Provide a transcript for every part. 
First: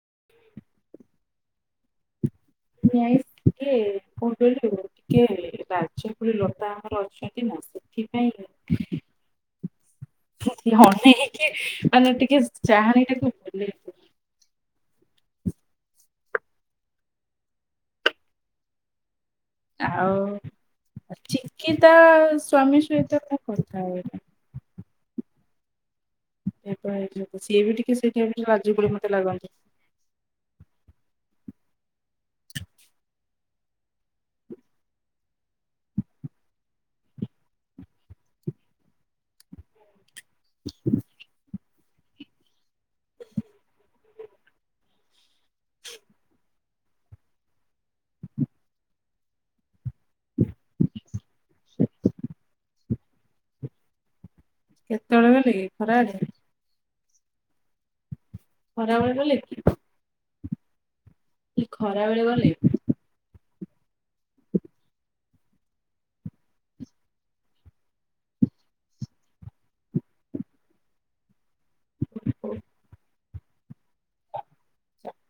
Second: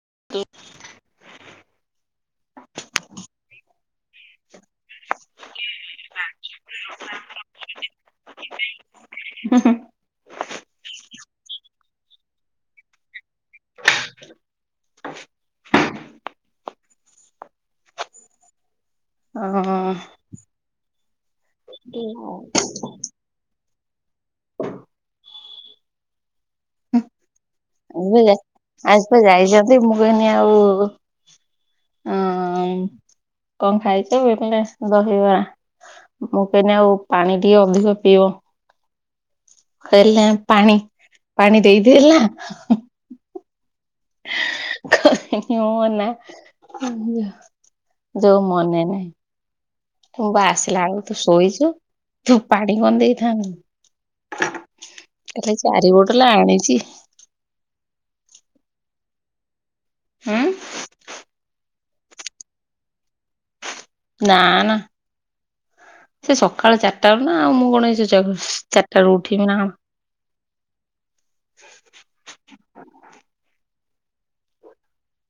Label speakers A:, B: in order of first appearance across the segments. A: [unintelligible]
B: ନାଇସି୍ କିଏ? କଣ କହିଲୁ ଟିକେ ଲାଜକୁଳି ଲତା ଆମର ଅଛନ୍ତି ନା ସେଥିପାଇଁ। [inaudible] ଅନେଇକି ମାନେ ଟିକେ ଚାହାନଣି ଟିକୁ,।
A: ହଁ।
B: ଆଉ ଚିକିତା ସ୍ଵାମୀ ସହିତ ମୁ କଥାହୁଏନା। ଏପା ସିଏ ବି ଟିକେ ସେଇଟାଇପିର ଲାଜକୋଳି ମତେ ଲାଗନ୍ତି।
A: ଯେ ମୁକହିନି ଆଉ। ହଁ କଣ ଖାଇଚ କହିଲେ ଦହିବା। ମୁଁ କହିନି ଆଉ ପାଣି ଟିକେ ଅଧିକ ପିଇବ। କହିଲେ ପାଣି ପାଣି ଦେଇଦେଏ ହେଲା।
B: [inaudible]
A: ମୁ ନା। ଯୋଉ ମନେ ନାଇଁ ତୋବା ସ୍ଲାନ୍ ତୁ ଶୋଇଚ ତୁ ପାଡି କି ଅନେଇ ଥାନ୍ତୁ।
B: କେତେବେଳେ ଗଲେ
A: ହେଲେ
B: କି ଖରାବେଳେ
A: ଚାରିବୋଟଲ ଆଣିଚି।
B: ଖରାବେଳେ ଗଲେ କି?
A: ହୁଁ।
B: ଖରା ବେଳେ ଗଲେ।
A: ନାନା। ସେ ସଖାଳ ଚାଟାରୁ ନା ଆଉ ମୁଁ କଣ ଏଇ ଚାରିଟା ରୁ ଉଠିମି ନା କଣ।
B: [inaudible]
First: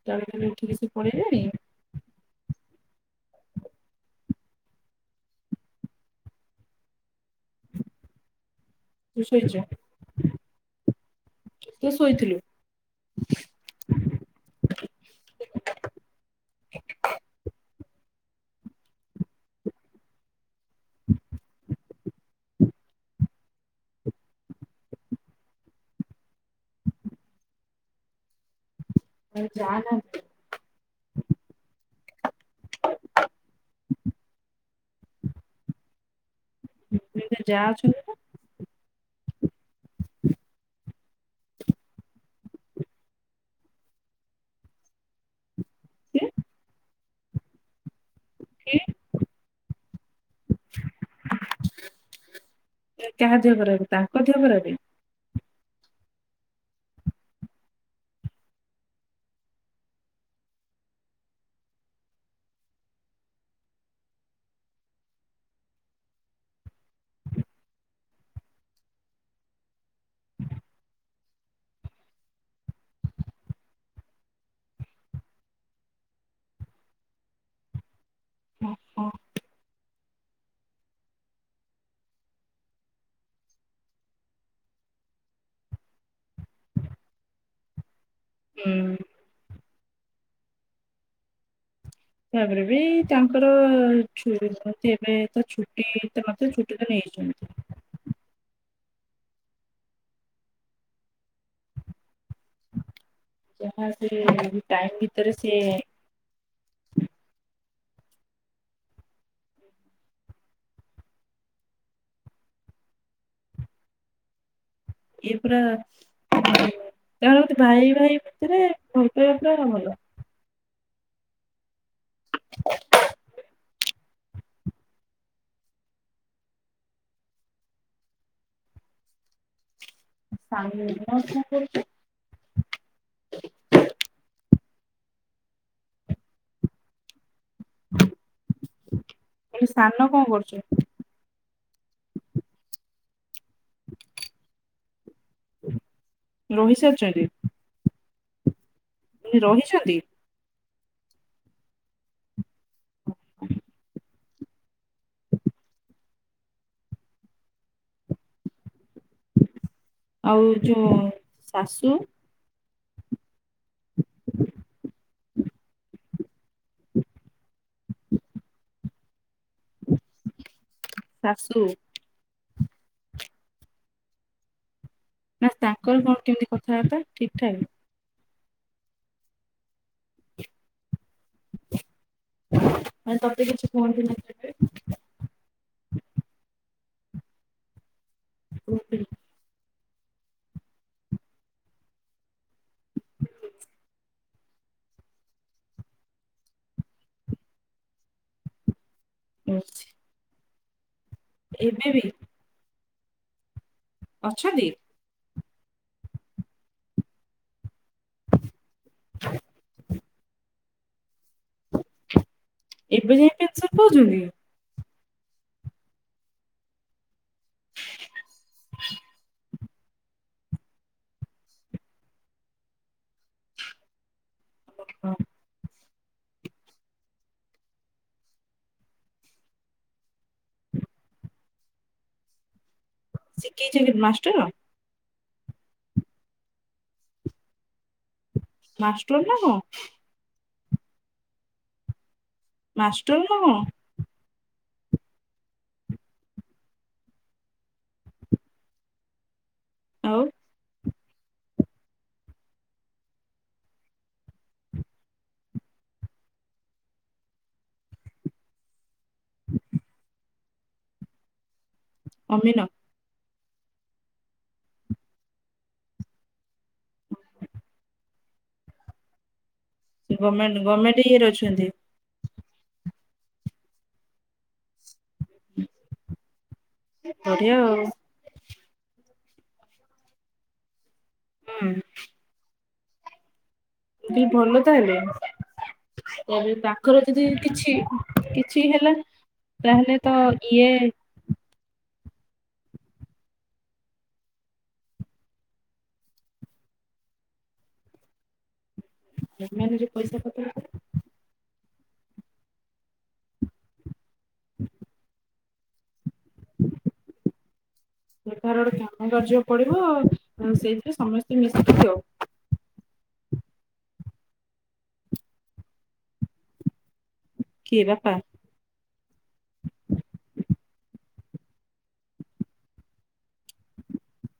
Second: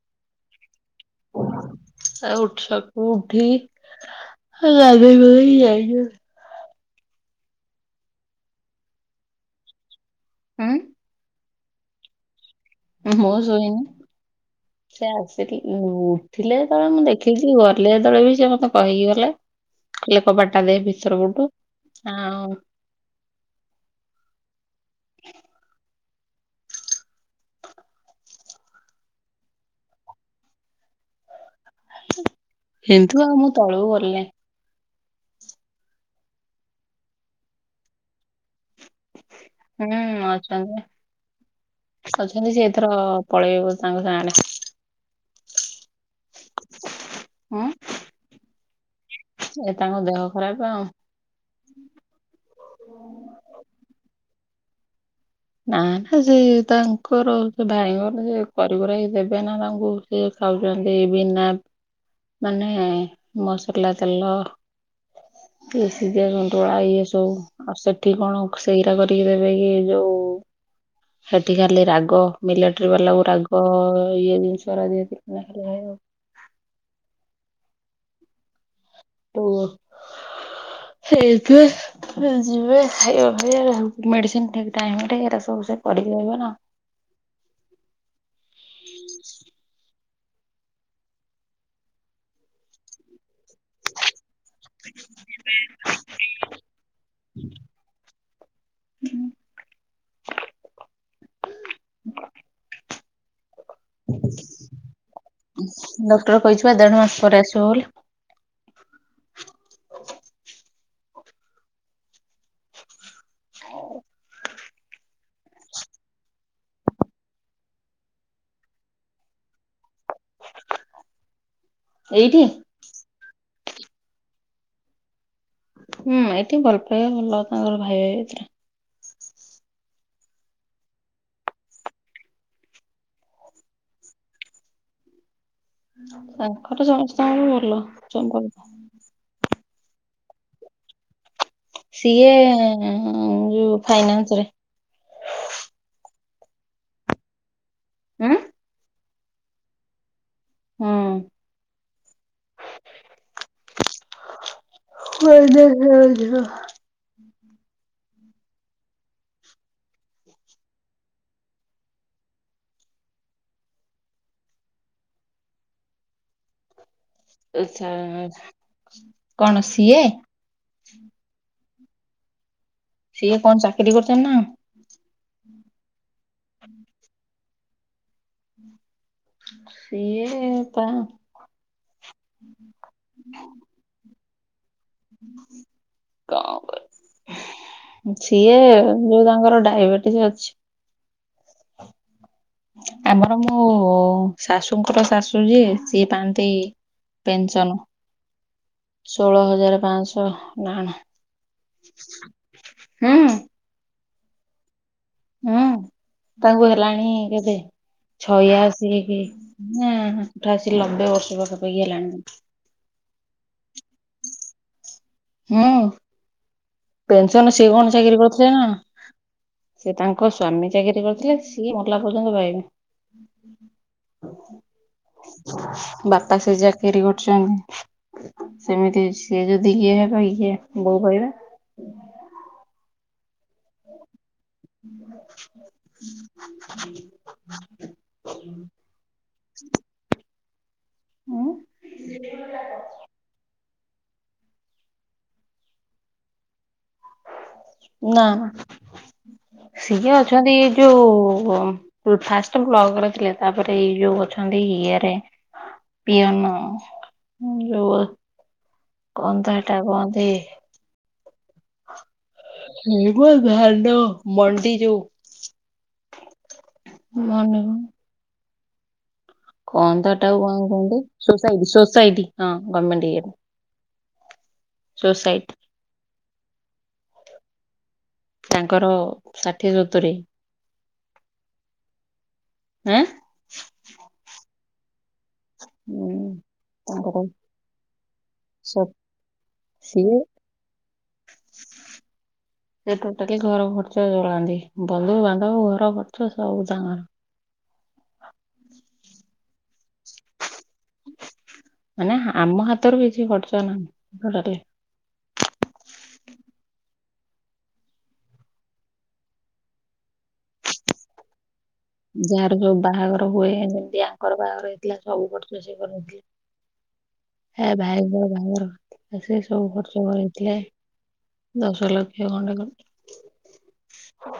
B: ଚାରିଟାରୁ ଉଠିକି ସେ ପଣେଇ ଲେଣି?
A: ଆଉ ଉଠିଵାକୁ ଉଠିକି ଗାଧେଇ ପାଧେଇକି ଯାଇଛନ୍ତି।
B: ତମେ ସୋଇଚ?
A: ହୁଁ।
B: ଟିକେ ଶୋଇଥିଲୁ।
A: ମୁଁ ଶୋଇନି।
B: [inaudible]
A: ସେ ଆସିକି ଉଠିଲେ ଯେତଳେ ମୁଁ ଦେଖିଛି ଗଲେ ଯେତଳେ ବି ସେ ମତେ କହିକି ଗଲେ‌ ଲେ କବାଟଟା ଦେ ଭିତର ପଟୁ। ଆଉ-
B: ଆରେ ଯାଆ ନାଁ।
A: କିନ୍ତୁ ଆଉ ମୁଁ ତଳୁ ଗଲନେଇ।
B: ଦି ତିନିଟା ଯା ଅଛନ୍ତି। ନା
A: ହୁଁ ଅଛନ୍ତି‌ ଅଛନ୍ତି ସିଏ ଏଥର ପଳେଇ ବୋ ତାଙ୍କ ଗାଁ ଆଡ଼େ।
B: କିଏ?
A: ହଁ।
B: କିଏ?
A: ସିଏ ତାଙ୍କ ଦେହ ଖରାପ।
B: ଏ କାହା ଦେହ ଖରାପେ, ତାଙ୍କ ଦେହ ଖରାପେ?
A: ନା ନା, ସେ ତାଙ୍କର ସେ ଭାଇଙ୍କର ସେ କରି କୁରାକି ଦେବେ ନା ତାଙ୍କୁ। ସେ ଖାଉଚନ୍ତି ବିନା ମାନେ, ମସଲା ତେଲ କି ସିଜା ସନ୍ତୁଳା ଏ ସବୁ ଆଉ ସେଠି କଣ ସେଇରା କରିକି ଦେବେ କି ଏଇ ଯୋଉ
B: [inaudible]
A: ସେଠି ଖାଲି ରାଗ, ମିଲେଟରି ବାଲାକୁ ରାଗ, ଇଏ ଜିନିଷ ରା ଦିଅନ୍ତି ଖାଇବାକୁ।
B: ହଁ ହଁ।
A: ଓ ହେଇଥିବେ। ଯିବେ, ଖାଇବା ପିଇବା, ମେଡିସିନି ଠିକି ଟାଇମ୍ ରେ, ଏରା ସବୁ ସେ କରିପାରିବେ ନା?
B: [unintelligible] ହୁଁ। ତାପରେ ବି ତାଙ୍କର ଛୁୁଏ ନାହାନ୍ତି ଏବେ, ତ ଛୁଟି ତ ନଥେ, ଛୁଟି ତ ନେଇଚନ୍ତି। ଯାହା ସେ, ଟାଇମ୍ ଭିତରେ ସିଏ
A: ଡକ୍ଟର କହିଚି ପା, ଦେଢ ମାସ ପରେ ଆସିବ ବୋଲି। [unintelligible]
B: ଇଏ ପୁରା ତାଙ୍କର ବୋଧେ ଭାଇ ଭାଇ ଭିତରେ, ଭଲ ପାଇବା ପୁରା ଭଲ।
A: ଏଇଠି? ହୁଁ, ଏଇଠି ଭଲ ପାଇବା ଭଲ, ତାଙ୍କର ଭାଇ ଭାଇ ଭିତେରେ।
B: [unintelligible]
A: ତାଙ୍କର ସମସ୍ତଙ୍କର ଭଲ, ସମ୍ପର୍କ।
B: ମୁଁ କହିଲି ସାନ କଣ କରୁଚି?
A: ସିଏ ଯୋଉ ଫାଇନାନ୍ସ ରେ।
B: ରହି ସାରିଚନ୍ତି?
A: ଆଁ
B: ରହିଚନ୍ତି?
A: ହଁ ଅ। [unintelligible]
B: ଆଉ ଯୋଉଁ ଶାଶୁ? [unintelligible] [unintelligible]
A: କଣ ସିଏ?
B: ଶାଶୁ?
A: ସିଏ କଣ ଚାକିରି କରୁଚନ୍ତି ନା?
B: ନା, ତାଙ୍କର କଣ କେମିତି କଥାବାର୍ତ୍ତା, ଠିକ୍ ଠାକ୍?
A: ସିଏ କଣ?
B: ମାନେ ତତେ କିଛି କୁହନ୍ତିନି, ନା ତତେ?
A: ସିଏ ଯୋଉ
B: କେବେ?
A: [unintelligible] ତାଙ୍କର ଡାଇବେଟିସ୍ ଅଛି। ଆମର ମୋ ଶାଶୁଙ୍କର ଶାଶୁ ଯିଏ, ସିଏ ପାଆନ୍ତି ପେନସନ୍। ଷୋହଳ ହଜାର ପାଞ୍ଚଶହ ନା ଣ,
B: ଏବେ ବି
A: ହୁଁ।
B: ଅଛନ୍ତି?
A: ହୁଁ, ତାଙ୍କୁ ହେଲାଣି କେତେ ଛୟାଅଶୀ କି ନା ଅଠାଅଶୀ -ନବେ ବର୍ଷ ପାଖାପାଖି ହେଲାଣି।
B: ଏବେ ଯାଏଁ ପେନସନ୍ ପାଉଛନ୍ତି?
A: ହଁ। ପେନସନ୍ ସିଏ କଣ ଚାକିରି କରୁଥିଲେ ନା। ସେ ତାଙ୍କ ସ୍ଵାମୀ ଚାକିରି କରିଥିଲେ, ସିଏ ମଲା ପର୍ଯ୍ୟନ୍ତ ପାଇବେ। ବାପା ସେ ଚାକିରି କରୁଛନ୍ତି। ସେମିତି ସିଏ ଯଦି ଇଏ ହେବେ ଇଏ ବୋଉ ପାଇବେ।
B: ସିଏ କି ଚାକିରି ମାଷ୍ଟର?
A: [inaudible]
B: ମାଷ୍ଟର୍ ନା କଣ?
A: ଉଁ
B: ମାଷ୍ଟର୍ ନା କଣ?
A: ନା। ସିଏ
B: ଆଉ
A: ଅଛନ୍ତି ଏଇ ଯୋଉ ଫାଷ୍ଟ ବ୍ଲକ୍ ରେ ଥିଲେ। ତାପରେ ଏଇ ଯୋଉ ଅଛନ୍ତି ଇଏ ରେ ପିଅନ ଯୋଉ କଣ ତ ହେଟା କହନ୍ତି
B: ଅମିନ?
A: ଏଇମ ଧାନ ମଣ୍ଡି ଯୋଉ [inaudible] କଣ ତ ତାକୁ
B: ଗମେଣ୍ଟ
A: କଣ
B: ଗମେଣ୍ଟ
A: କହନ୍ତି,
B: ଇଏରେ ଅଛନ୍ତି
A: ସୋସାଇଟ୍। ସୋସାଇଟ୍ ହଁ ଗମେଣ୍ଟ ଇଏରେ। ସୋସାଇଟ୍।
B: ବଢିଆ ଆଉ।
A: ତାଙ୍କର ଷାଠିଏ-ସତୁରି।
B: ହୁଁ।
A: ହାଁ?
B: ବି ଭଲ ତାହେଲେ।
A: ଉଁ
B: ତା ତାଙ୍କର ଯଦି କିଛି - କିଛି
A: ସ
B: ହେଲା ତା ହେଲେ ତ
A: ସିଏ
B: ଇଏ
A: ସେ ଟୋଟାଲି ଘର ଖର୍ଚ୍ଚ ଚଳାନ୍ତି। ବନ୍ଧୁବାନ୍ଧବ, ଘର ଖର୍ଚ୍ଚ ସବୁ ତାଙ୍କର।
B: [unintelligible] ପଇସା ପତ୍ର। [unintelligible]
A: ମାନେ ଆମ ହାତରୁ କିଛି ଖର୍ଚ୍ଚ ନାହିଁ ଘରେ।
B: [inaudible] ସେଠାରେ କାମ କାର୍ଯ୍ୟ ପଡ଼ିବ ସେଇଥିରେ ସମସ୍ତେ ମିଶିକି ଦିଅଉ।
A: ଯାହାର ଯୋଉ ବାହାଘର ହୁଏ, ଯେମିତି ଆଙ୍କର ବାହାଘର ହେଇଥିଲା ସବୁ ଖର୍ଚ୍ଚ ସିଏ କରନ୍ତି।
B: [inaudible]
A: ହେ
B: କିଏ ବାପା
A: ଭାଇଙ୍କର ବାହାଘର। ସେ ସବୁ ଖର୍ଚ୍ଚ କରେଇ ଥିଲେ। ଦଶ ଲକ୍ଷ ଖଣ୍ଡେ। [inaudible]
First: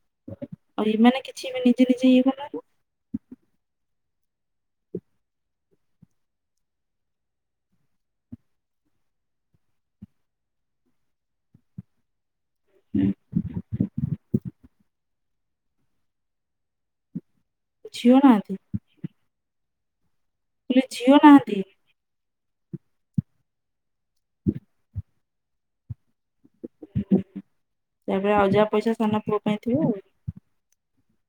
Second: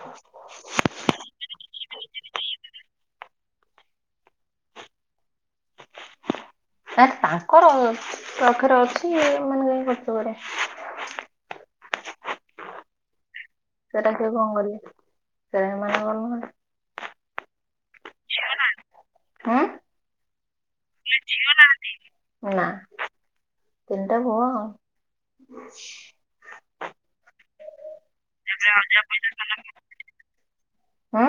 B: ଆଉ ଏମାନେ କିଛି ବି ନିଜେ-ନିଜେ ଇଏ କ
A: ହାକ୍ ତାଙ୍କର ପାଖରେ ଅଛି ଏମାନେ କାଇଁ ଖର୍ଚ୍ଚ କରିବେ।
B: ହୁଁ।
A: ସେଟା କିଏ କଣ କରିବେ, ସେଟା ଏମାନଙ୍କର ନୁହେଁ ନା।
B: ଝିଅ ନାହାନ୍ତି?
A: ହୁଁ?
B: କହିଲେ ଝିଅ ନାହାନ୍ତି
A: ନା ତିନିଟା ପୁଅ ଆଉ। [inaudible]
B: ତେବେ ଆଉ ଯାହା ପଇସା ସାନ ପୁଅ ପାଇଁ ଥିବ ଆଉ?
A: ଆଁ?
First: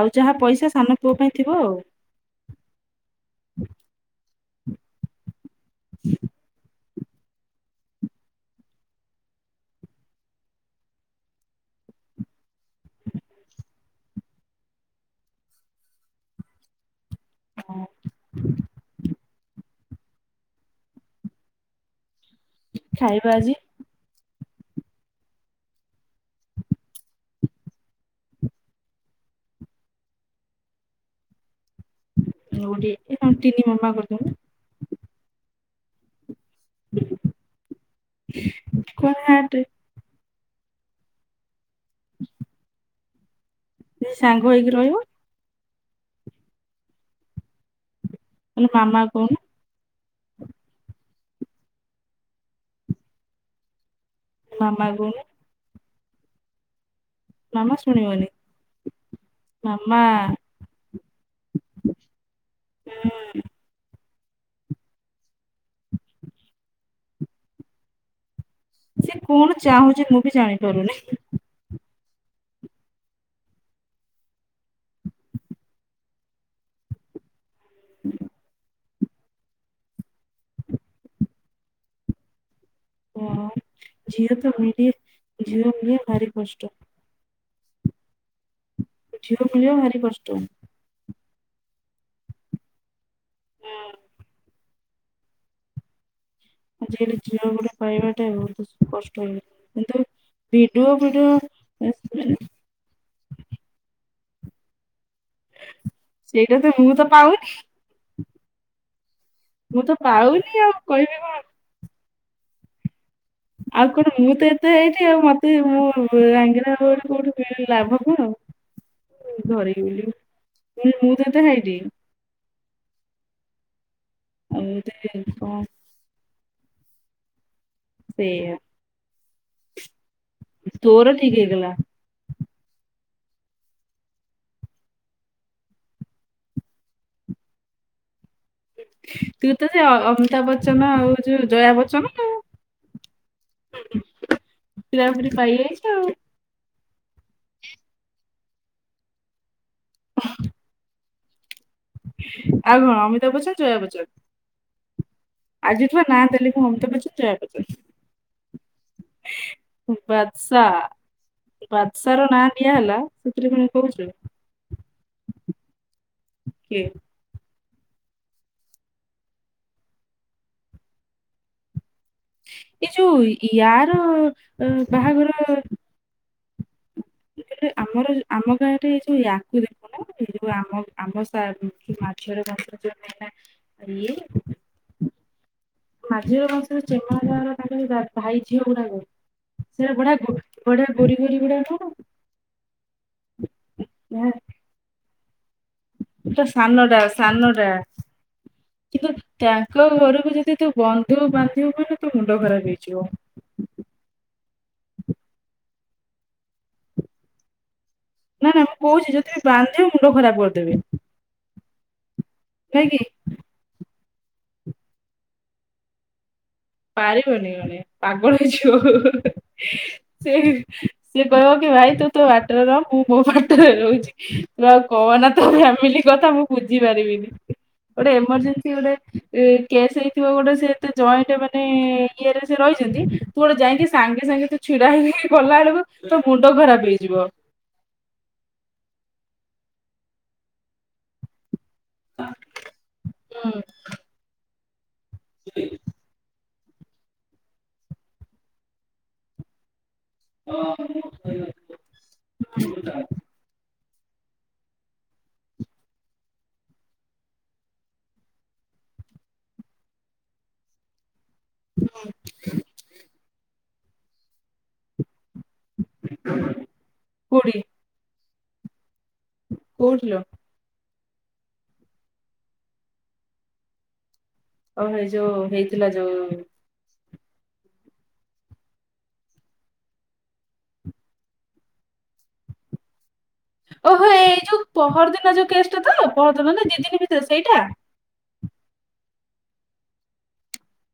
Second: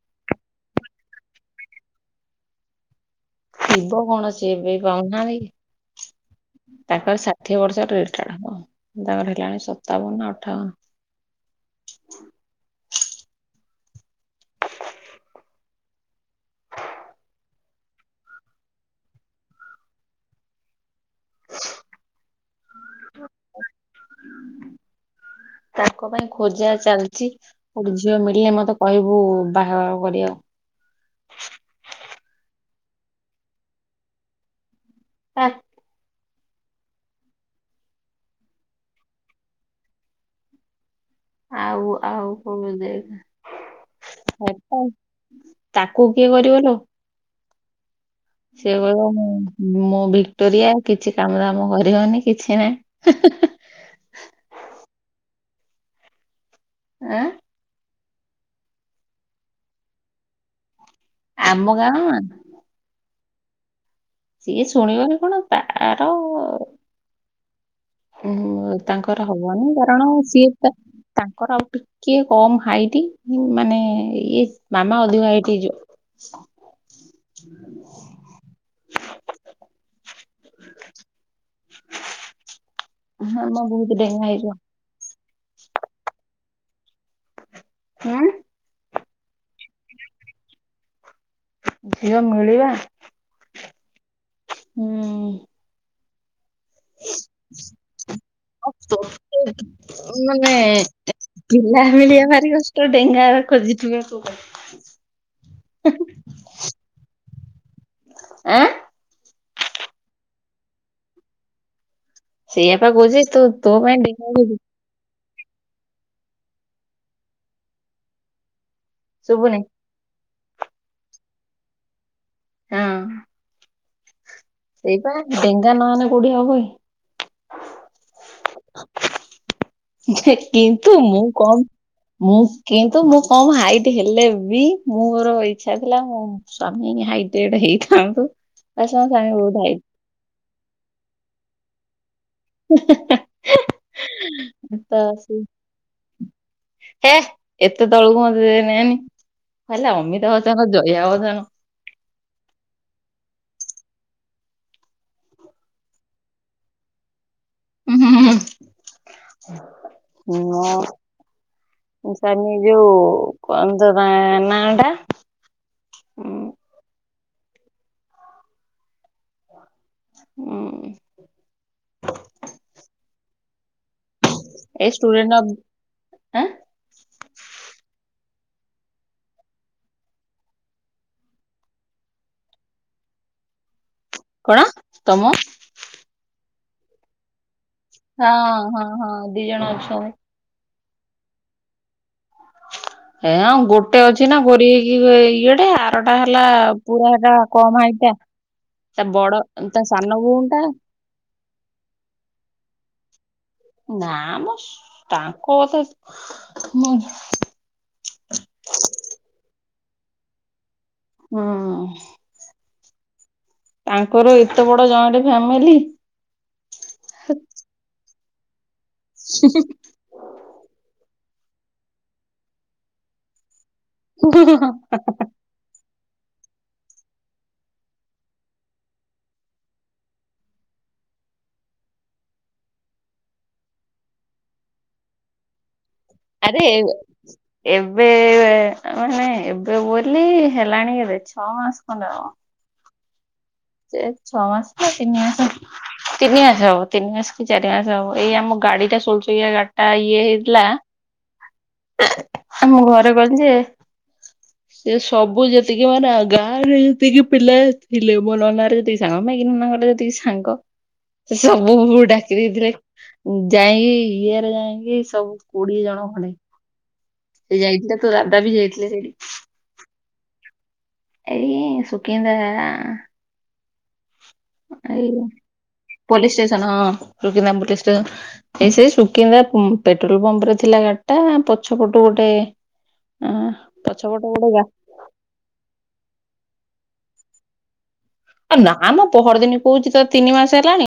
B: ଆଉ ଯାହା ପଇସା ସାନ ପୁଅ ପାଇଁ ଥିବ ଆଉ‌?
A: ଥିବ କଣ ସେବି ପାଉନାହାନ୍ତି କି?
B: [inaudible]
A: ତାଙ୍କର ଷାଠିଏ ବର୍ଷର ରେଟାର୍ଡ ତାଙ୍କର ହେଲାଣି ସତାବନ ନା ଅଠାବନ। [inaudible]
B: ହଁ।
A: [inaudible]
B: ଖାଇବା ଆଜି?
A: ତାଙ୍କ ପାଇଁ ଖୋଜା ଚାଲିଛି। ଗୋଟେ ଝିଅ ମିଳିଲେ ମତେ କହିବୁ ବାହାଘର କରିବା।
B: ଗୋଟେ ତିନି ମାମା କରିଥିଲେ।
A: ହାଟ।
B: କଣ ହାଟରେ?
A: ଆଉ ଆଉ କଣ ଦେଖେ?
B: ସାଙ୍ଗ ହେଇକି ରହିବ
A: ତାକୁ କିଏ କରିବଲୋ?
B: କହିଲେ
A: ସିଏ
B: ମାମା
A: କହିବ
B: କହୁନୁ
A: ମୁଁ। ମୁଁ ଭିକ୍ଟୋରିଆ କିଛି କାମ ଦାମ କରିବନି କିଛି ନାହିଁ।
B: ହଁ ମାଗୁନୁ।
A: ଆଁ?
B: ମାମା ଶୁଣିବନି। ମାମା
A: ଆମ ଗାଁ
B: ହୁଁ।
A: ସିଏ ଶୁଣିବନି କଣ ତାର? ଉଁ ହୁଁ
B: ସେ
A: ତାଙ୍କର
B: କଣ
A: ହବନି
B: ଚାହୁଁଛି
A: କାରଣ
B: ମୁଁ ବି
A: ସିଏ
B: ଜାଣିପାରୁନି
A: ତା ଙ୍କର ଆଉ ଟିକେ କମ ହାଇଟ ମାନେ ଇଏ ମାମା ଅଧିକ ହାଇଟ ହେଇଯିବ। [inaudible]
B: [inaudible]
A: [inaudible] ହଁ
B: ଓହୋ
A: ଆମ ବହୁତ ଡେଙ୍ଗା
B: ଝିଅ ତ
A: ହେଇଯିବ
B: ମିଳିବା ଝିଅ ମିଳିବା ଭାରି କଷ୍ଟ।
A: ଫୋନ।
B: ଝିଅ ମିଳିବା ଭାରି କଷ୍ଟ।
A: ଝିଅ ମିଳିବା
B: ହୁଁ।
A: ହୁଁ।
B: ଆଜିକାଲି ଝିଅ ଗୋଟେ ପାଇବାଟା ବହୁତ
A: ତତେ
B: କଷ୍ଟ ହେଇଗଲାଣି କିନ୍ତୁ
A: ମାନେ
B: ଭିଡିଓ ଫିଡିଓ
A: ତ ଡେଙ୍ଗା ଖୋଜିଥିବେ [inaudible]
B: ସେଇଟା ତ ମୁ ତ ପାଉନି?
A: ଆଁ
B: ମୁଁ ତ ପାଉନି ଆଉ କହିବି କଣ?
A: ସେଇଆ ପା କହୁଛି। ତୁ ତୋ
B: ଆଉ
A: ପାଇଁ
B: କଣ
A: ଡେଙ୍ଗା
B: ମୁଁ ତ
A: ଖୋଜୁ
B: ଏତେ ହେଇଛିି ଆଉ ମ ସେ ମୁଁ ରାଙ୍ଗିରାଳି କୋଉଠି ଲାଭ କଣ ଆଉ?
A: ଶୁଭୁନି
B: ଧରିକି ବୋଲିବୁ ମୁଁ ତ ଏତେ ହାଇଟ
A: ହଁ।
B: ଆଉ ମତେ
A: ସେଇପା
B: କଣ
A: ଡେଙ୍ଗା ନହଲେ କୋଉଠି ହବ କି।
B: ସେଇଆ।
A: ଯେ କିନ୍ତୁ
B: ତୋର
A: ମୁଁ
B: ଠିକ୍
A: କମ୍।
B: ହେଇଗଲା
A: ମୁଁ କିନ୍ତୁ ମୁଁ କମ ହାଇଟ ହେଲେ ବି ମୋ ମୋର ଇଛା ଥିଲା ମୁଁ ସ୍ୱାମୀ ହାଇଟେଡ ହେଇଥାନ୍ତୁ। ବାସ ମୋ ସ୍ୱାମୀ
B: ତୁ
A: ବହୁତ
B: ତ
A: ହାଇଟ
B: ଯେ ଅମିତା ବଚ୍ଚନ ଆଉ ଯଉ ଜୟା ବଚ୍ଚନ ଆଉ।
A: ତ
B: ପିଲାପିଲି
A: ସେ
B: ପାଇଯାଇଛୁ ଆଉ
A: ହେ ଏତେ ତଳକୁ ମତେ ନେନି କହିଲା ଅମିତା ବଚନ ଜୟା ବଚନ।
B: ଆଉ କଣ ଅମିତା ବଚନ ଜୟା ବଚନ। ଆଜିଠୁ ଏ ନା ଦେଲି ମୁଁ ଅମିତା ବଚନ ଜାୟା ବଚନ।
A: ଉଁ ହୁଁ ହୁଁ ହୁଁ।
B: ବାଦଶା। ବାଦଶା ର ନାଁ
A: ସ୍ୱାମୀ
B: ଦିଆ
A: ଯୋଉ
B: ହେଲା ସେଥିରେ ପୁଣି
A: କଣ ତ ତା
B: କହୁଚୁ।
A: ନାଁ ଟା ଉଁ
B: କିଏ?
A: ହଉ।
B: ଏ ଯୋଉ ଇ ଇୟାର
A: ଏ ଷ୍ଟୁଡେଣ୍ଟ ଅଫ ହାଁ
B: ଆମର ଆମ ଗାଁ ରେ ଏଇ ଯୋଉ ୟାକୁ ଦେଖୁ ନା। ଏଇ ଆମ ଆମ ସାର ମାଛର [unintelligible]
A: କଣ ତମ
B: ମାଝୀର ବଂଶର ଚେମା ହେରିକା ତାଙ୍କର ଯୋଉ ଦା
A: ହଁ
B: ଭାଇ ଝିଅ
A: ହଁ
B: ଗୁଡାକ
A: ହଁ ଦି ଜଣ
B: ସେଇରା
A: ଅଛନ୍ତି।
B: ବଢିଆ ଗୋ ବଢିଆ ଗୋରି ଗୋରି ଗୋଡାକ କଣ?
A: ଏ ଆଉ ଗୋଟେ ଅଛି ନା ଗୋରୀ ହେଇକି ଇଏ ଏ ଆରଟା ହେଲା
B: ପୁରା ସାନଟା
A: ପୁରା ହେଟା
B: ସାନଟା
A: କମ ହାଇଟ ଟା। ତା
B: କିନ୍ତୁ
A: ବଡ
B: ତାଙ୍କ
A: ତା ସାନ
B: ଘରକୁ ଯଦି
A: ଭଉଣୀ ଟା
B: ବନ୍ଧୁ ତୁ ବାନ୍ଧିବୁ ମାନେ ତ ମୁଣ୍ଡ ଖରାପ ହେଇଯିବ।
A: ନା ମ ତାଙ୍କ କଥା ହୁଁ
B: ନା ନା ମୁଁ କହୁଛି ଯଦି ବି ବାନ୍ଧିିବ ମୁଣ୍ଡ ଖରାପ କରିଦେବେ।
A: ହୁଁ।
B: କାହିଁକି?
A: ତାଙ୍କର ଏତେ ବଡ ଜଏଣ୍ଟ ଫ୍ୟାମିଲି।
B: ପାରିବନି ଜଣେ ପାଗଳ ହେଇଯିବ। ସେ ସେ କହିବ କି ଭାଇ ତୁ ତୋ ବାଟରେ ରହ। ମୁଁ ମୋ ବାଟରେ ରହୁଚି। ତୁ ଆଉ କହନା ତ ଫ୍ୟାମିଲି କଥା ମୁଁ ବୁଝି ପାରିବିନି। ଗୋଟେ ଏମରଜେନ୍ସି ଗୋଟେ କେସ୍ ହେଇଥିବ। ଗୋଟେ ସେ ଏତେ ଜଏଣ୍ଟ ମାନେ ଇଏରେ ସେ ରହିଛନ୍ତି। ତୁ ଗୋଟେ ଯାଇକି ସାଙ୍ଗେ ସାଙ୍ଗେ ତୁ ଛିଡା ହେଇକି ଗଲା ବେଳକୁ ତୋ ମୁଣ୍ଡ
A: ଆରେ
B: ଖରାପ ହେଇଯିବ।
A: ଏବେ ମାନେ ଏବେ ବୋଲି ହେଲାଣି ଏବେ ଛଅ ମାସ ଖଣ୍ଡେ ହବ।
B: ହୁଁ।
A: ଏ ଛଅ ମାସ ତ ତିନି ମାସ
B: [unintelligible]
A: ତିନି ମାସ କି ହବ ତିନି ମାସ କି ଚାରି ମାସ ହବ। ଏଇ ଆମ ଗାଡି ଟା ସୁଲଚୋକିଆ ଗା ଆ ଇଏ ହେଇଥିଲା। ଆ ମୁଁ ଘରେ କହିଲି ଯେ ସେ ସବୁ ଯେତିକି ମାନେ ଗାଁ ରେ ଯେତିକି ପିଲା ଥିଲେ ମୋ ନନାରେ ଯେତିକି ସାଙ୍ଗ ମାଇକିନା ଗୋଟେ ଯେତିକି ସାଙ୍ଗ
B: [inaudible]
A: ସେ ସବୁ କୁ ଡାକି ଦେଇଥିଲେ ଯାଇଁକି ଇଏରେ ଯାଇଁକି ସବୁ କୋଡିଏ ଜଣ ଖଣ୍ଡେ
B: ହୁଁ
A: ସେ ଯାଇଥିଲେ ତୋ ଦାଦା ବି ଯାଇଥିଲେ ସେଇଠିକି।
B: କୋଉଠି ଲ।
A: ଏଇ ସୁକିନ୍ଦା ସାରା
B: ଓ
A: ଏଇ
B: ଯୋଉ ହେଇଥିଲା
A: ପୋଲିସ୍
B: ଯୋଉ
A: ଷ୍ଟେସନ ହଁ ସୂକିନ୍ଦମ୍ ଷ୍ଟେସ ଏ ସେଇ ସୁକିନ୍ଦା ପୁଂ ପେଟ୍ରୋଲ ପମ୍ପ ରେ ଥିଲା ଗାଡି ଟା ପଛ ପଟୁ ଗୋଟେ ଅ
B: ଓହୋ
A: ପଛପଟୁ
B: ଏଇ
A: ଗୋଟେ
B: ଯୋଉ
A: ଗା
B: ପହରଦିନ ଯୋଉ କେଷ୍ଟ ତ ପହରଦିନ ନା ଦି ଦିନ ଭିତରେ ସେଇଟା।
A: ଆଉ ନା ମଁ ପହର ଦିନି କୋହୁଚି ସେ ତିନି ମାସ ହେଲାଣି।